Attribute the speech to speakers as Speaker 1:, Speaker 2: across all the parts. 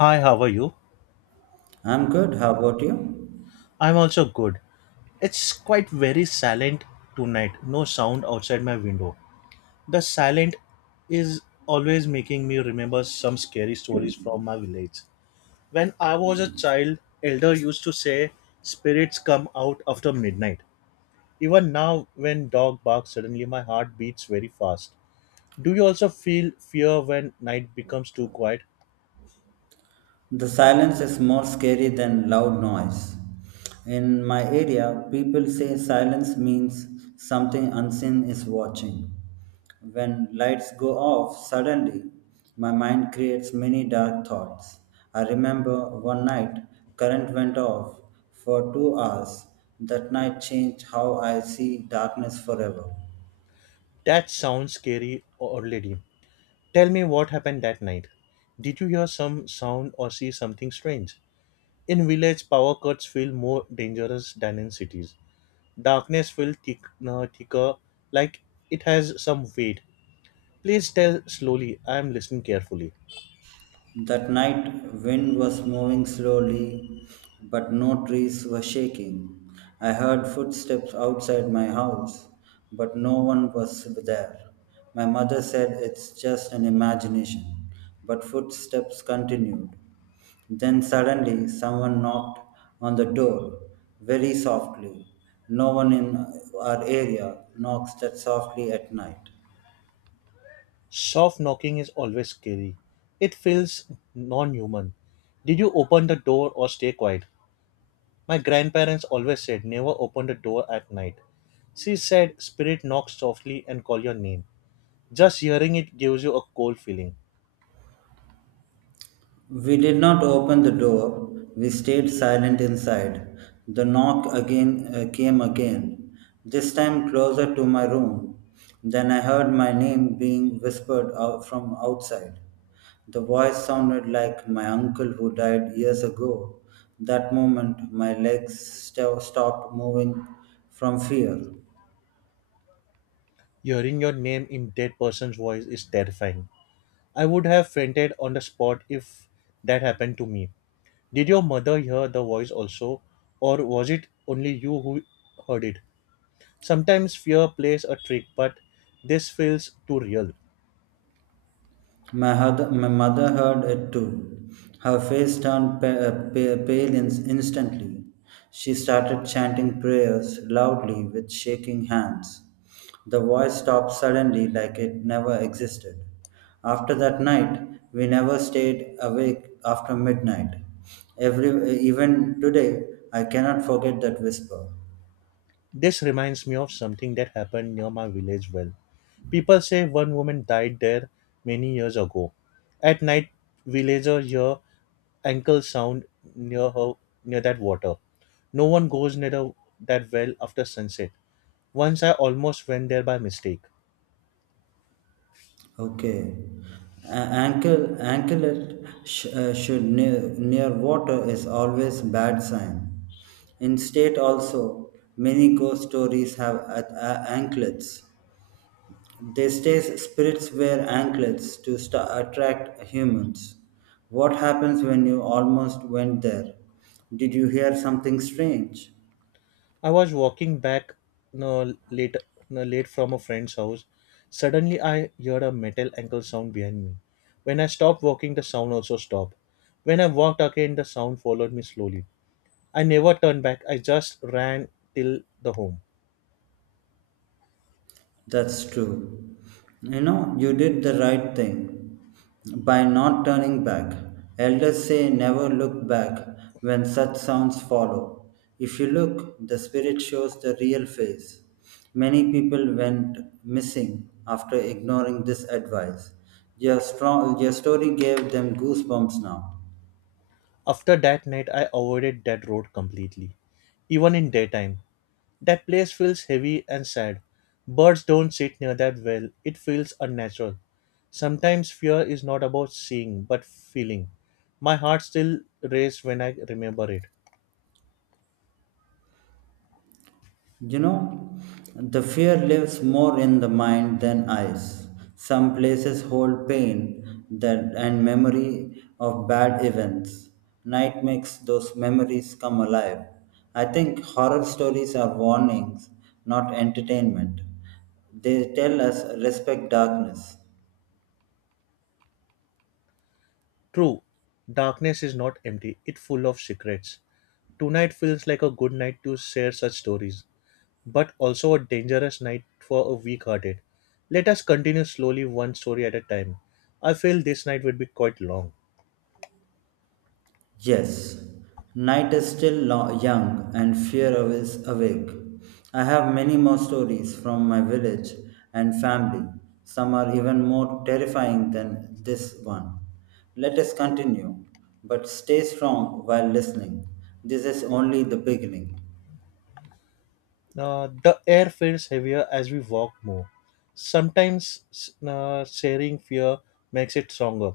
Speaker 1: Hi, how are you?
Speaker 2: I'm good. How about you?
Speaker 1: I'm also good. It's quite very silent tonight. No sound outside my window. The silent is always making me remember some scary stories from my village. When I was a child, elder used to say spirits come out after midnight. Even now when dog barks suddenly my heart beats very fast. Do you also feel fear when night becomes too quiet?
Speaker 2: The silence is more scary than loud noise. In my area, people say silence means something unseen is watching. When lights go off suddenly, my mind creates many dark thoughts. I remember one night, current went off for 2 hours. That night changed how I see darkness forever.
Speaker 1: That sounds scary already. Tell me what happened that night. Did you hear some sound or see something strange? In village, power cuts feel more dangerous than in cities. Darkness feels thick, no, thicker, like it has some weight. Please tell slowly. I am listening carefully.
Speaker 2: That night, wind was moving slowly, but no trees were shaking. I heard footsteps outside my house, but no one was there. My mother said it's just an imagination, but footsteps continued. Then suddenly, someone knocked on the door very softly. No one in our area knocks that softly at night.
Speaker 1: Soft knocking is always scary. It feels non-human. Did you open the door or stay quiet? My grandparents always said never open the door at night. She said spirit knock softly and call your name. Just hearing it gives you a cold feeling.
Speaker 2: We did not open the door. We stayed silent inside. The knock again came again, this time closer to my room. Then I heard my name being whispered out from outside. The voice sounded like my uncle who died years ago. That moment, my legs stopped moving from fear.
Speaker 1: Hearing your name in dead person's voice is terrifying. I would have fainted on the spot if that happened to me. Did your mother hear the voice also, or was it only you who heard it? Sometimes fear plays a trick, but this feels too real.
Speaker 2: My mother heard it too. Her face turned pale instantly. She started chanting prayers loudly with shaking hands. The voice stopped suddenly like it never existed. After that night, we never stayed awake after midnight. Even today, I cannot forget that whisper.
Speaker 1: This reminds me of something that happened near my village well. People say one woman died there many years ago. At night, villagers hear ankle sound near her near that water. No one goes near that well after sunset. Once I almost went there by mistake.
Speaker 2: Okay. Anklet should near water is always bad sign. In state also, many ghost stories have anklets. They say spirits wear anklets to sta attract humans. What happens when you almost went there? Did you hear something strange?
Speaker 1: I was walking back no, late no, late from a friend's house. Suddenly I heard a metal ankle sound behind me. When I stopped walking the sound also stopped. When I walked again the sound followed me slowly. I never turned back. I just ran till the home.
Speaker 2: That's true. You did the right thing by not turning back. Elders say never look back when such sounds follow. If you look, the spirit shows the real face. Many people went missing after ignoring this advice. Your story gave them goosebumps now.
Speaker 1: After that night I avoided that road completely even in daytime. That place feels heavy and sad. Birds don't sit near that well. It feels unnatural. Sometimes fear is not about seeing, but feeling. My heart still races when I remember it.
Speaker 2: You know, the fear lives more in the mind than eyes. Some places hold pain and memory of bad events. Night makes those memories come alive. I think horror stories are warnings, not entertainment. They tell us respect darkness.
Speaker 1: True, darkness is not empty, it's full of secrets. Tonight feels like a good night to share such stories, but also a dangerous night for a weak hearted. Let us continue slowly, one story at a time. I feel this night will be quite long.
Speaker 2: Yes, night is still young and fear is awake. I have many more stories from my village and family. Some are even more terrifying than this one. Let us continue, but stay strong while listening. This is only the beginning.
Speaker 1: The air feels heavier as we walk more. Sometimes sharing fear makes it stronger,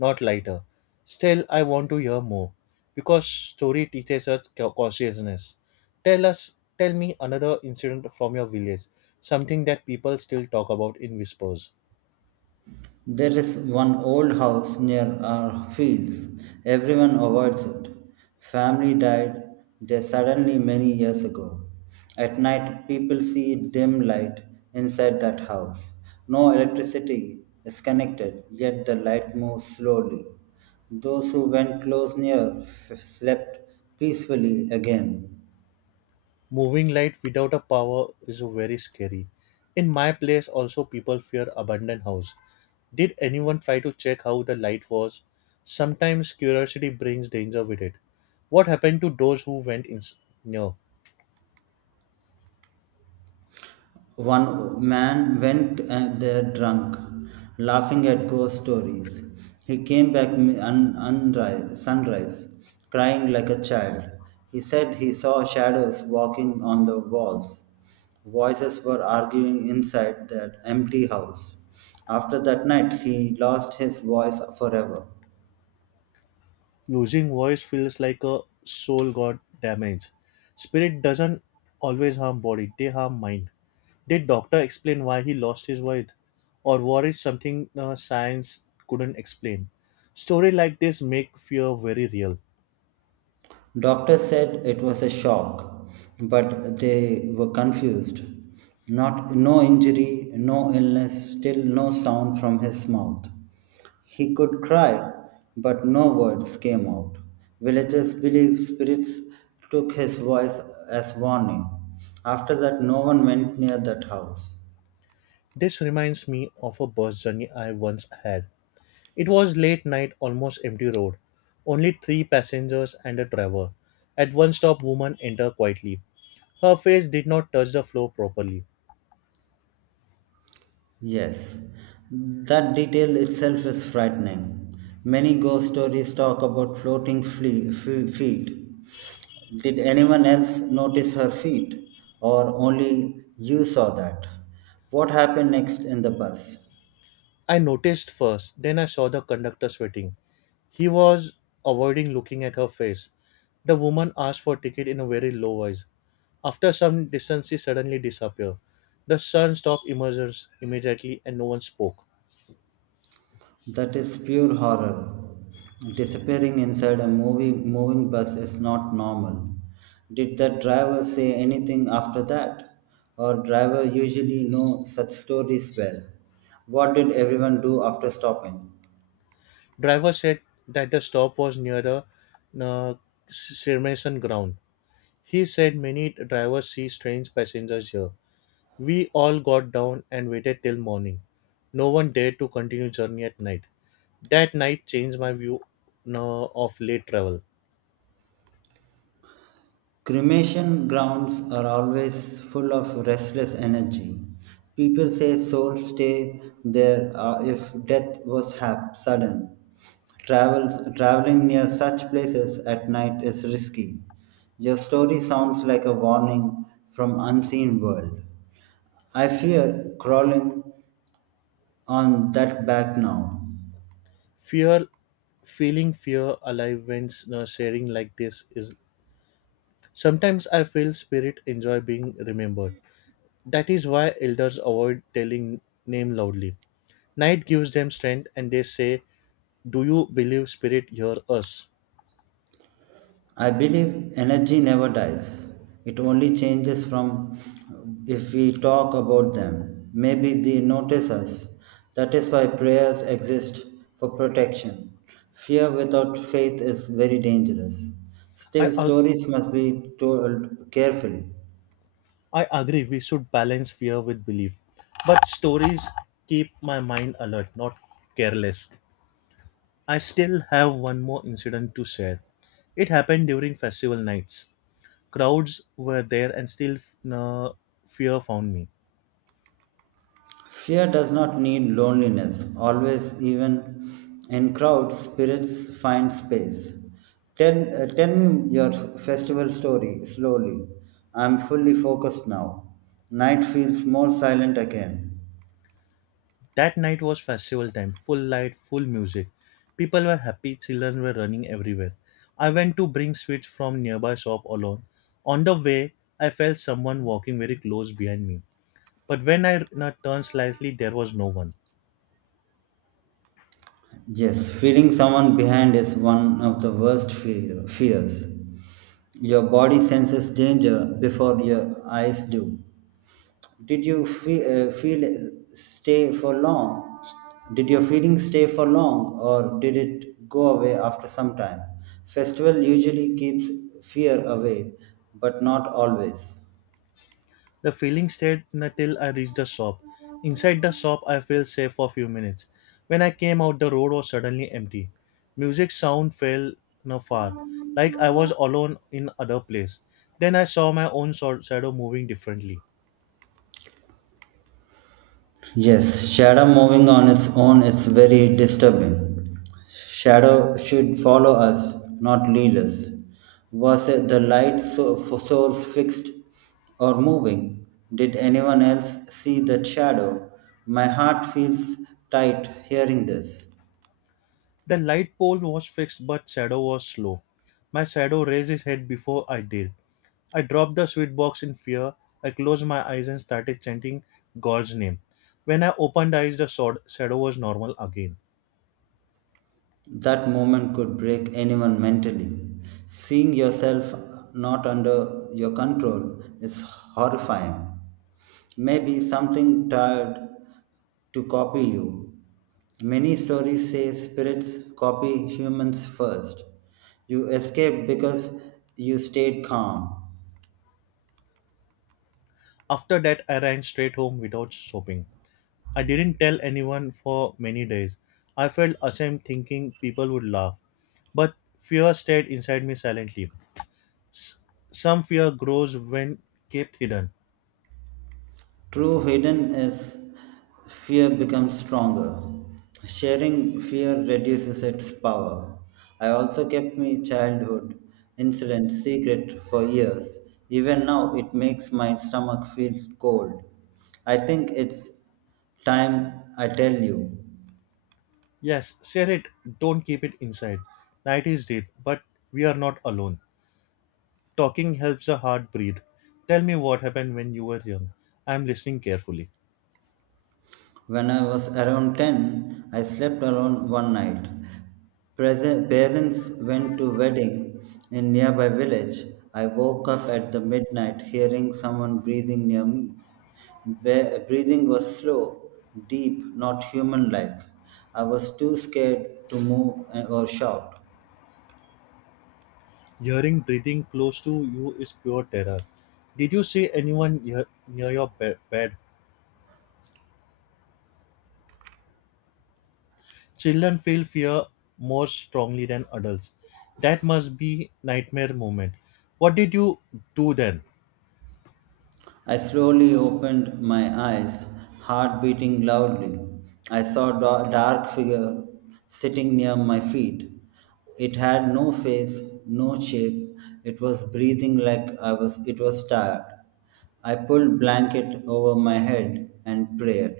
Speaker 1: not lighter. Still, I want to hear more because story teaches us cautiousness. Tell me another incident from your village, something that people still talk about in whispers.
Speaker 2: There is one old house near our fields. Everyone avoids it. Family died there suddenly many years ago. At night, people see dim light inside that house. No electricity is connected, yet the light moves slowly. Those who went close near slept peacefully again.
Speaker 1: Moving light without a power is very scary. In my place, also people fear abandoned house. Did anyone try to check how the light was? Sometimes curiosity brings danger with it. What happened to those who went in? No.
Speaker 2: One man went there drunk, laughing at ghost stories. He came back sunrise, crying like a child. He said he saw shadows walking on the walls. Voices were arguing inside that empty house. After that night, he lost his voice forever.
Speaker 1: Losing voice feels like a soul got damaged. Spirit doesn't always harm body, they harm mind. Did doctor explain why he lost his voice? Or worried something science couldn't explain? Story like this make fear very real.
Speaker 2: Doctors said it was a shock, but they were confused. Not No injury, no illness, still no sound from his mouth. He could cry, but no words came out. Villagers believe spirits took his voice as warning. After that, no one went near that house.
Speaker 1: This reminds me of a bus journey I once had. It was late night, almost empty road. Only three passengers and a driver. At one stop, woman entered quietly. Her face did not touch the floor properly.
Speaker 2: Yes, that detail itself is frightening. Many ghost stories talk about floating feet. Did anyone else notice her feet, or only you saw that? What happened next in the bus?
Speaker 1: I noticed first, then I saw the conductor sweating. He was avoiding looking at her face. The woman asked for a ticket in a very low voice. After some distance, she suddenly disappeared. The sun stopped emergence immediately and no one spoke.
Speaker 2: That is pure horror. Disappearing inside a moving bus is not normal. Did the driver say anything after that? Or driver usually know such stories well. What did everyone do after stopping?
Speaker 1: Driver said that the stop was near the uh, cremation ground. He said many drivers see strange passengers here. We all got down and waited till morning. No one dared to continue journey at night. That night changed my view no, of late travel.
Speaker 2: Cremation grounds are always full of restless energy. People say souls stay there if death was sudden. Traveling near such places at night is risky. Your story sounds like a warning from unseen world. I fear crawling on that back now.
Speaker 1: Fear, feeling fear alive when no, sharing like this is. Sometimes I feel spirit enjoy being remembered. That is why elders avoid telling name loudly. Night gives them strength, and they say, "Do you believe spirit hear us?"
Speaker 2: I believe energy never dies. It only changes from if we talk about them. Maybe they notice us. That is why prayers exist for protection. Fear without faith is very dangerous.
Speaker 1: I
Speaker 2: Still,
Speaker 1: ag-
Speaker 2: stories must be told carefully.
Speaker 1: I agree. We should balance fear with belief, but stories keep my mind alert, not careless. I still have one more incident to share. It happened during festival nights. Crowds were there and still uh, fear found me.
Speaker 2: Fear does not need loneliness, always, even in crowds, spirits find space. Tell me your festival story slowly. I'm fully focused now. Night feels more silent again.
Speaker 1: That night was festival time, full light, full music. People were happy, children were running everywhere. I went to bring sweets from nearby shop alone. On the way, I felt someone walking very close behind me. But when I turned slightly, there was no one.
Speaker 2: Yes, feeling someone behind is one of the worst fears. Your body senses danger before your eyes do. Did you feel stay for long? Did your feeling stay for long, or did it go away after some time? Festival usually keeps fear away, but not always.
Speaker 1: The feeling stayed until I reached the shop. Inside the shop, I felt safe for a few minutes. When I came out, the road was suddenly empty. Music sound fell no far, like I was alone in other place. Then I saw my own shadow moving differently.
Speaker 2: Yes, shadow moving on its own is very disturbing. Shadow should follow us, not lead us. Was it the light source fixed or moving? Did anyone else see that shadow? My heart feels tight hearing this.
Speaker 1: The light pole was fixed, but shadow was slow. My shadow raised his head before I did. I dropped the sweet box in fear. I closed my eyes and started chanting God's name. When I opened eyes, the shadow was normal again.
Speaker 2: That moment could break anyone mentally. Seeing yourself not under your control is horrifying. Maybe something tried to copy you. Many stories say spirits copy humans first. You escaped because you stayed calm.
Speaker 1: After that, I ran straight home without shopping. I didn't tell anyone for many days. I felt ashamed thinking people would laugh. But fear stayed inside me silently. Some fear grows when kept hidden.
Speaker 2: True hidden is fear becomes stronger. Sharing fear reduces its power. I also kept my childhood incident secret for years. Even now, it makes my stomach feel cold. I think it's time I tell you.
Speaker 1: Yes, share it. Don't keep it inside. Night is deep, but we are not alone. Talking helps the heart breathe. Tell me what happened when you were young. I am listening carefully.
Speaker 2: When I was around 10, I slept around one night. Present, parents went to wedding in nearby village. I woke up at the midnight hearing someone breathing near me. Breathing was slow, deep, not human like. I was too scared to move or shout.
Speaker 1: Hearing breathing close to you is pure terror. Did you see anyone near your bed? Children feel fear more strongly than adults. That must be nightmare moment. What did you do then?
Speaker 2: I slowly opened my eyes, heart beating loudly. I saw a dark figure sitting near my feet. It had no face, no shape. It was breathing like I was it was tired. I pulled blanket over my head and prayed.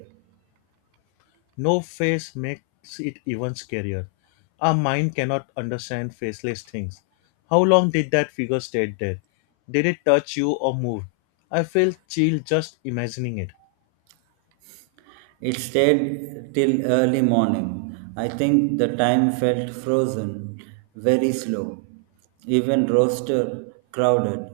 Speaker 1: No face makes it even scarier. Our mind cannot understand faceless things. How long did that figure stay there? Did it touch you or move? I feel chill just imagining it.
Speaker 2: It stayed till early morning. I think the time felt frozen, very slow, even roster crowded.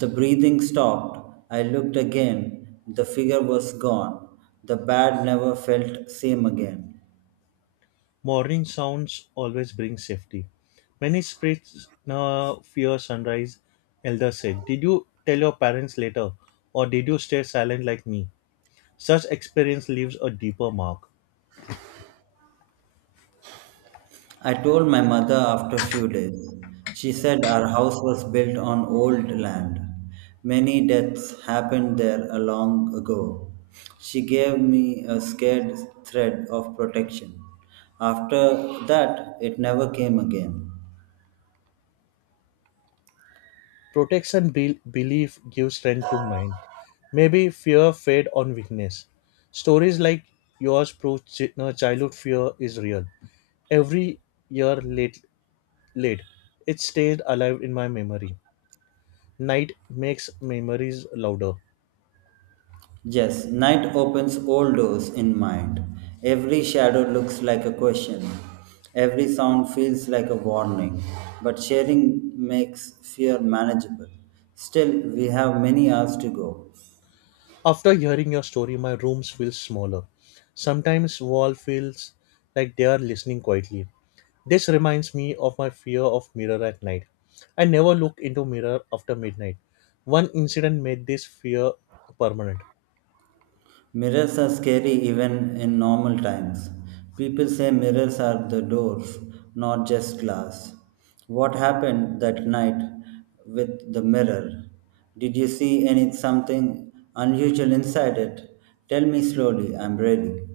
Speaker 2: The breathing stopped. I looked again. The figure was gone. The bed never felt same again.
Speaker 1: Morning sounds always bring safety. Many spirits now fear sunrise, Elder said. Did you tell your parents later, or did you stay silent like me? Such experience leaves a deeper mark.
Speaker 2: I told my mother after a few days. She said our house was built on old land. Many deaths happened there a long ago. She gave me a scared thread of protection. After that, it never came again.
Speaker 1: Protection belief gives strength to mind. Maybe fear fed on weakness. Stories like yours prove chi- no, childhood fear is real. Every year late, it stayed alive in my memory. Night makes memories louder.
Speaker 2: Yes, night opens all doors in mind. Every shadow looks like a question. Every sound feels like a warning. But sharing makes fear manageable. Still, we have many hours to go.
Speaker 1: After hearing your story, my rooms feel smaller. Sometimes wall feels like they are listening quietly. This reminds me of my fear of mirror at night. I never look into mirror after midnight. One incident made this fear permanent.
Speaker 2: Mirrors are scary even in normal times. People say mirrors are the doors, not just glass. What happened that night with the mirror? Did you see any something unusual inside it? Tell me slowly, I'm ready.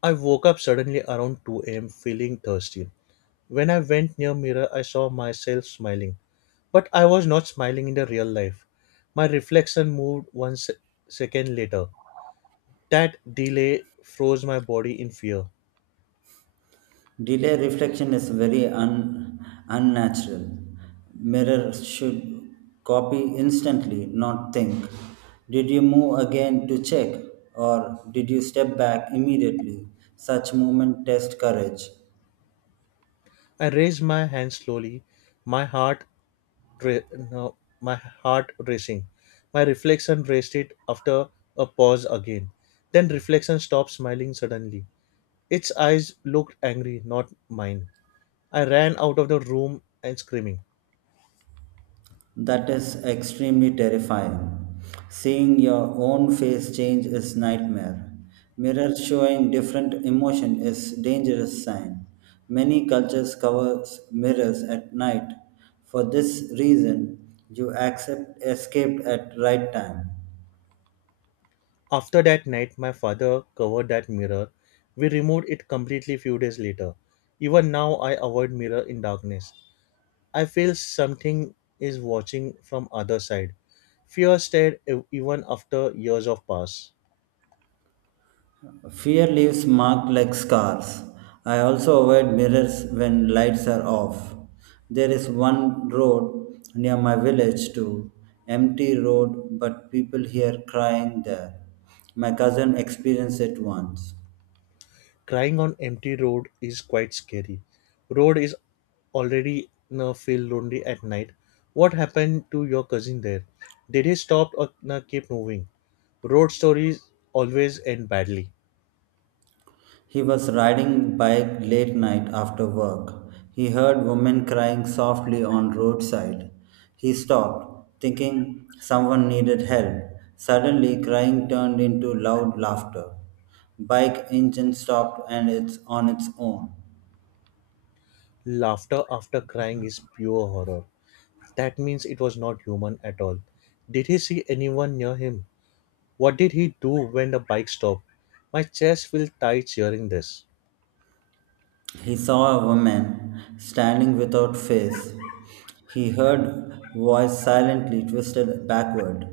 Speaker 1: I woke up suddenly around 2 a.m. feeling thirsty. When I went near mirror, I saw myself smiling, but I was not smiling in the real life. My reflection moved second later. That delay froze my body in fear.
Speaker 2: Delay reflection is very unnatural. Mirror should copy instantly, not think. Did you move again to check? Or did you step back immediately? Such movement test courage.
Speaker 1: I raised my hand slowly, my heart, ra- no, my heart racing. My reflection raised it after a pause again. Then reflection stopped smiling suddenly. Its eyes looked angry, not mine. I ran out of the room and screaming.
Speaker 2: That is extremely terrifying. Seeing your own face change is nightmare. Mirrors showing different emotion is dangerous sign. Many cultures cover mirrors at night. For this reason, you accept escaped at right time.
Speaker 1: After that night, my father covered that mirror. We removed it completely few days later. Even now, I avoid mirror in darkness. I feel something is watching from other side. Fear stayed even after years of pass.
Speaker 2: Fear leaves marks like scars. I also avoid mirrors when lights are off. There is one road near my village too, empty road, but people here crying there. My cousin experienced it once.
Speaker 1: Crying on empty road is quite scary. Road is already now feel lonely at night. What happened to your cousin there? Did he stop or na keep moving? Road stories always end badly.
Speaker 2: He was riding bike late night after work. He heard women crying softly on roadside. He stopped, thinking someone needed help. Suddenly crying turned into loud laughter. Bike engine stopped and it's on its own.
Speaker 1: Laughter after crying is pure horror. That means it was not human at all. Did he see anyone near him? What did he do when the bike stopped? My chest will tight hearing this.
Speaker 2: He saw a woman standing without face. He heard voice silently twisted backward.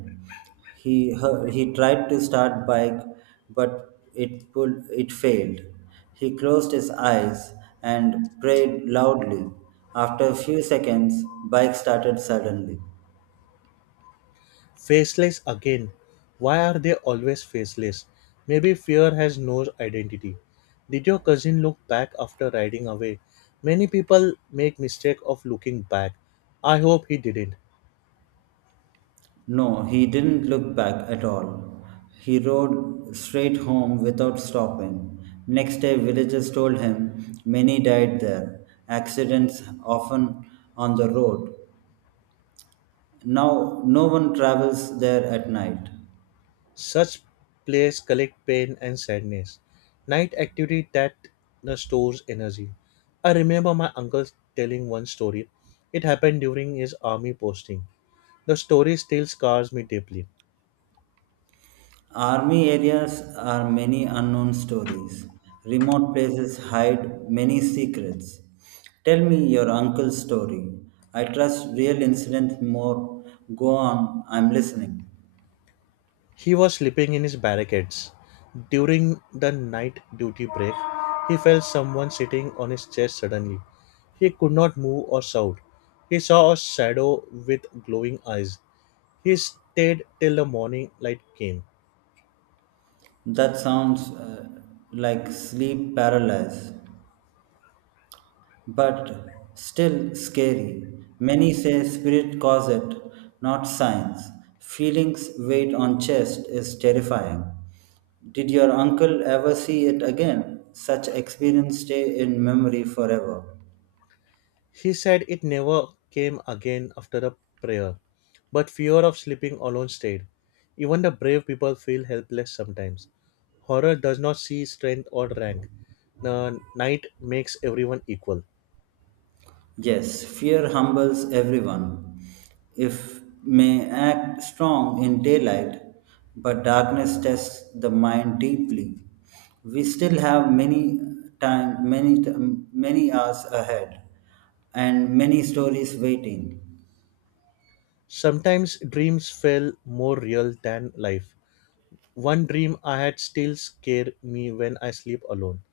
Speaker 2: He tried to start bike, but it failed. He closed his eyes and prayed loudly. After a few seconds, bike started suddenly.
Speaker 1: Faceless again. Why are they always faceless? Maybe fear has no identity. Did your cousin look back after riding away? Many people make mistake of looking back. I hope he didn't.
Speaker 2: No, he didn't look back at all. He rode straight home without stopping. Next day, villagers told him many died there, accidents often on the road. Now, no one travels there at night.
Speaker 1: Such plays collect pain and sadness. Night activity that stores energy. I remember my uncle telling one story. It happened during his army posting. The story still scars me deeply.
Speaker 2: Army areas are many unknown stories. Remote places hide many secrets. Tell me your uncle's story. I trust real incidents more. Go on, I'm listening.
Speaker 1: He was sleeping in his barricades. During the night duty break, he felt someone sitting on his chest suddenly. He could not move or shout. He saw a shadow with glowing eyes. He stayed till the morning light came.
Speaker 2: That sounds like sleep paralysis, but still scary. Many say spirit cause it, not science. Feelings weight on chest is terrifying. Did your uncle ever see it again? Such experience stay in memory forever.
Speaker 1: He said it never came again after the prayer, but fear of sleeping alone stayed. Even the brave people feel helpless sometimes. Horror does not see strength or rank. The night makes everyone equal.
Speaker 2: Yes, fear humbles everyone. If may act strong in daylight, but darkness tests the mind deeply. We still have time, many t- many hours ahead, and many stories waiting.
Speaker 1: Sometimes dreams felt more real than life. One dream I had still scared me when I sleep alone.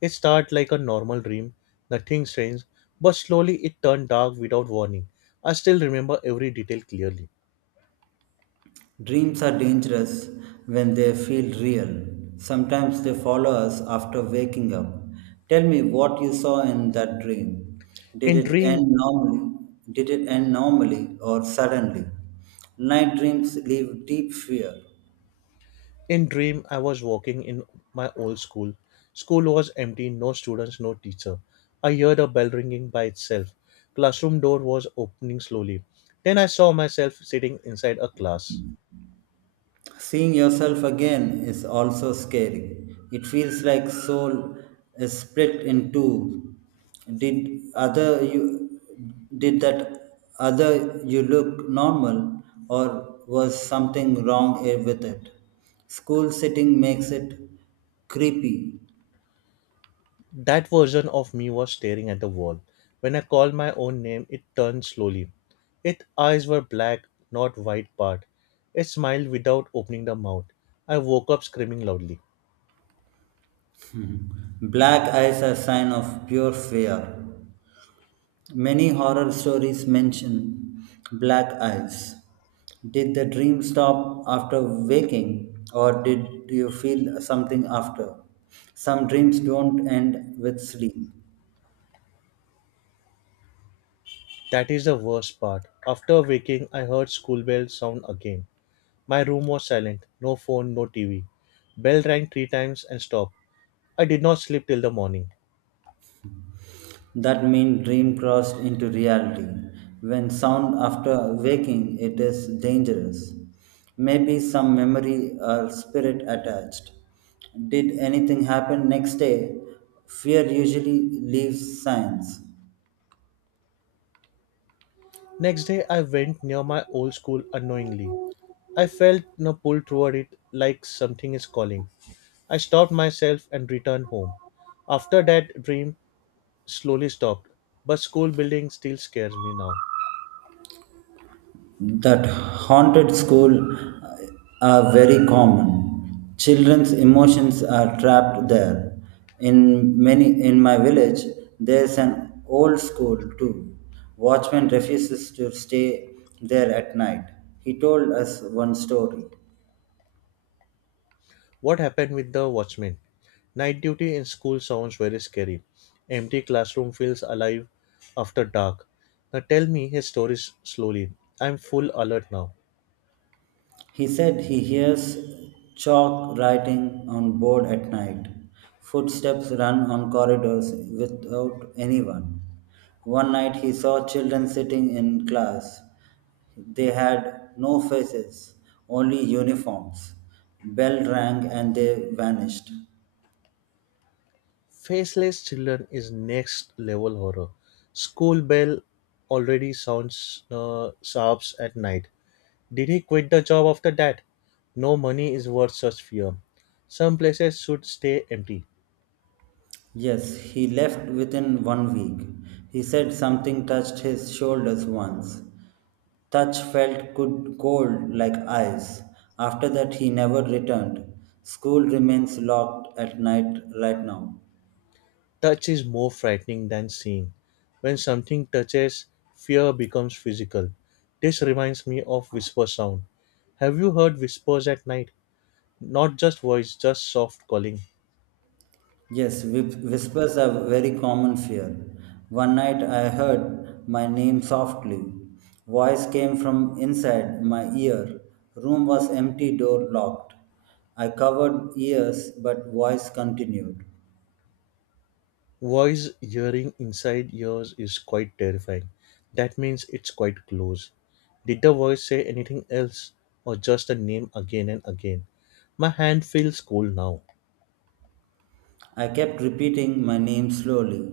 Speaker 1: It started like a normal dream, nothing strange, but slowly it turned dark without warning. I still remember every detail clearly.
Speaker 2: Dreams are dangerous when they feel real. Sometimes they follow us after waking up. Tell me what you saw in that dream. Did
Speaker 1: In
Speaker 2: it end
Speaker 1: dream,
Speaker 2: normally? Did it end normally or suddenly? Night dreams leave deep fear.
Speaker 1: In dream, I was walking in my old school. School was empty, no students, no teacher. I heard a bell ringing by itself. Classroom door was opening slowly. Then I saw myself sitting inside a class.
Speaker 2: Seeing yourself again is also scary. It feels like soul is split in two. Did other you did that other you look normal or was something wrong with it? School sitting makes it creepy.
Speaker 1: That version of me was staring at the wall. When I called my own name, it turned slowly. Its eyes were black, not white part. It smiled without opening the mouth. I woke up screaming loudly.
Speaker 2: Black eyes are sign of pure fear. Many horror stories mention black eyes. Did the dream stop after waking, or did you feel something after? Some dreams don't end with sleep.
Speaker 1: That is the worst part. After waking, I heard school bell sound again. My room was silent no phone, no TV. Bell rang three times and stopped. I did not sleep till the morning.
Speaker 2: That means dream crossed into reality. When sound after waking, it is dangerous. Maybe some memory or spirit attached. Did anything happen next day? Fear usually leaves signs.
Speaker 1: Next day, I went near my old school unknowingly. I felt a pull toward it like something is calling. I stopped myself and returned home. After that dream slowly stopped, but school building still scares me now.
Speaker 2: That haunted school uh, are very common. Children's emotions are trapped there. In my village, there's an old school too. Watchman refuses to stay there at night. He told us one story.
Speaker 1: What happened with the watchman? Night duty in school sounds very scary. Empty classroom feels alive after dark. Now tell me his stories slowly. I'm full alert now.
Speaker 2: He said he hears chalk writing on board at night. Footsteps run on corridors without anyone. One night he saw children sitting in class. They had no faces, only uniforms. Bell rang and they vanished.
Speaker 1: Faceless Children is next level horror. School bell already sounds sharps at night. Did he quit the job after that? No money is worth such fear. Some places should stay empty.
Speaker 2: Yes, he left within one week. He said something touched his shoulders once. Touch felt good, cold like ice. After that, he never returned. School remains locked at night right now.
Speaker 1: Touch is more frightening than seeing. When something touches, fear becomes physical. This reminds me of whisper sound. Have you heard whispers at night? Not just voice, just soft calling.
Speaker 2: Yes, whispers are very common fear. One night I heard my name softly. Voice came from inside my ear. Room was empty, door locked. I covered ears, but voice continued.
Speaker 1: Voice hearing inside ears is quite terrifying. That means it's quite close. Did the voice say anything else or just a name again and again? My hand feels cold now.
Speaker 2: I kept repeating my name slowly.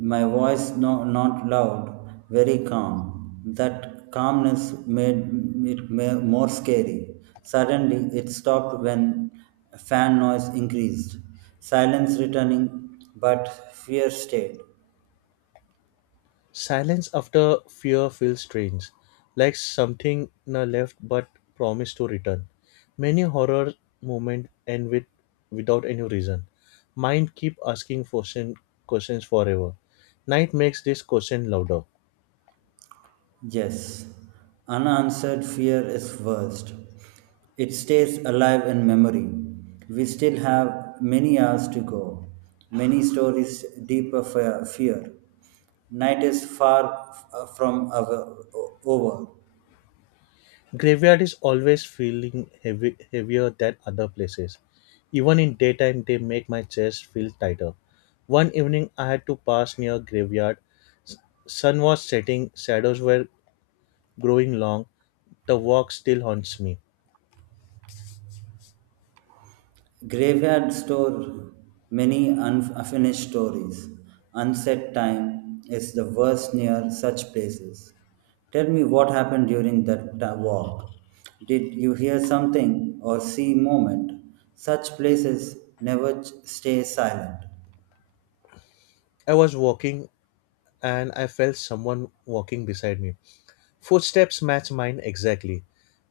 Speaker 2: My voice not loud, very calm. That calmness made it more scary. Suddenly, it stopped when fan noise increased. Silence returning, but fear stayed.
Speaker 1: Silence after fear feels strange, like something na left but promised to return. Many horror moments end with without any reason. Mind keep asking question, questions forever. Night makes this question louder.
Speaker 2: Yes, unanswered fear is worst. It stays alive in memory. We still have many hours to go, many stories deeper fear. Night is far from over.
Speaker 1: Graveyard is always feeling heavy, heavier than other places. Even in daytime, they make my chest feel tighter. One evening, I had to pass near graveyard. Sun was setting, shadows were growing long, the walk still haunts me.
Speaker 2: Graveyard store many unfinished stories. Unset time is the worst near such places. Tell me what happened during that walk. Did you hear something or see moment? Such places never stay silent.
Speaker 1: I was walking and I felt someone walking beside me. Footsteps match mine exactly.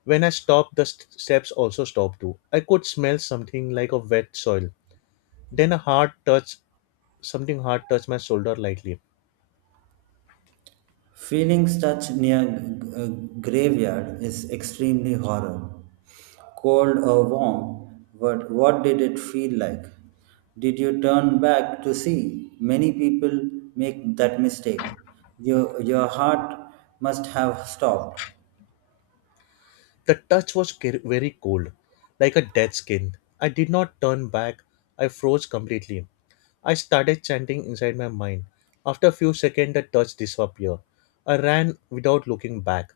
Speaker 1: When I stopped, the steps also stopped too. I could smell something like a wet soil. Then a hard touch, something hard touched my shoulder lightly.
Speaker 2: Feeling touch near graveyard is extremely horror. Cold or warm, but what did it feel like? Did you turn back to see? Many people make that mistake. Your heart must have stopped.
Speaker 1: The touch was very cold, like a dead skin. I did not turn back. I froze completely. I started chanting inside my mind. After a few seconds, the touch disappeared. I ran without looking back.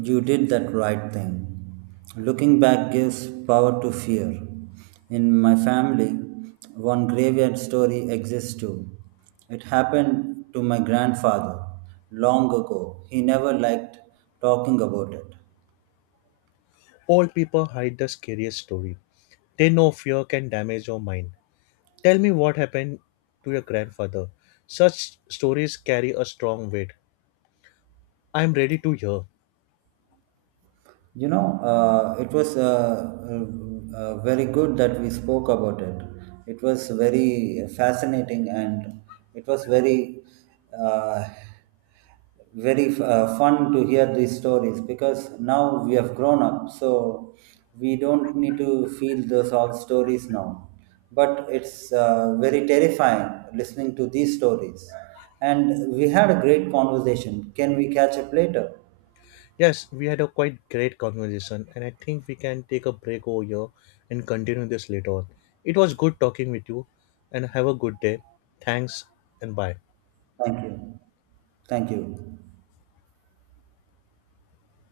Speaker 2: You did that right thing. Looking back gives power to fear. In my family, one graveyard story exists too. It happened to my grandfather long ago. He never liked talking about it.
Speaker 1: Old people hide the scariest story. They know fear can damage your mind. Tell me what happened to your grandfather. Such stories carry a strong weight. I'm ready to hear.
Speaker 2: It was very good that we spoke about it. It was very fascinating and it was uh, very fun to hear these stories because now we have grown up, so we don't need to feel those all stories now. But it's very terrifying listening to these stories. And we had a great conversation. Can we catch up later?
Speaker 1: Yes, we had a quite great conversation, and I think we can take a break over here and continue this later on. It was good talking with you, and have a good day. Thanks and bye.
Speaker 2: Thank you. Thank you.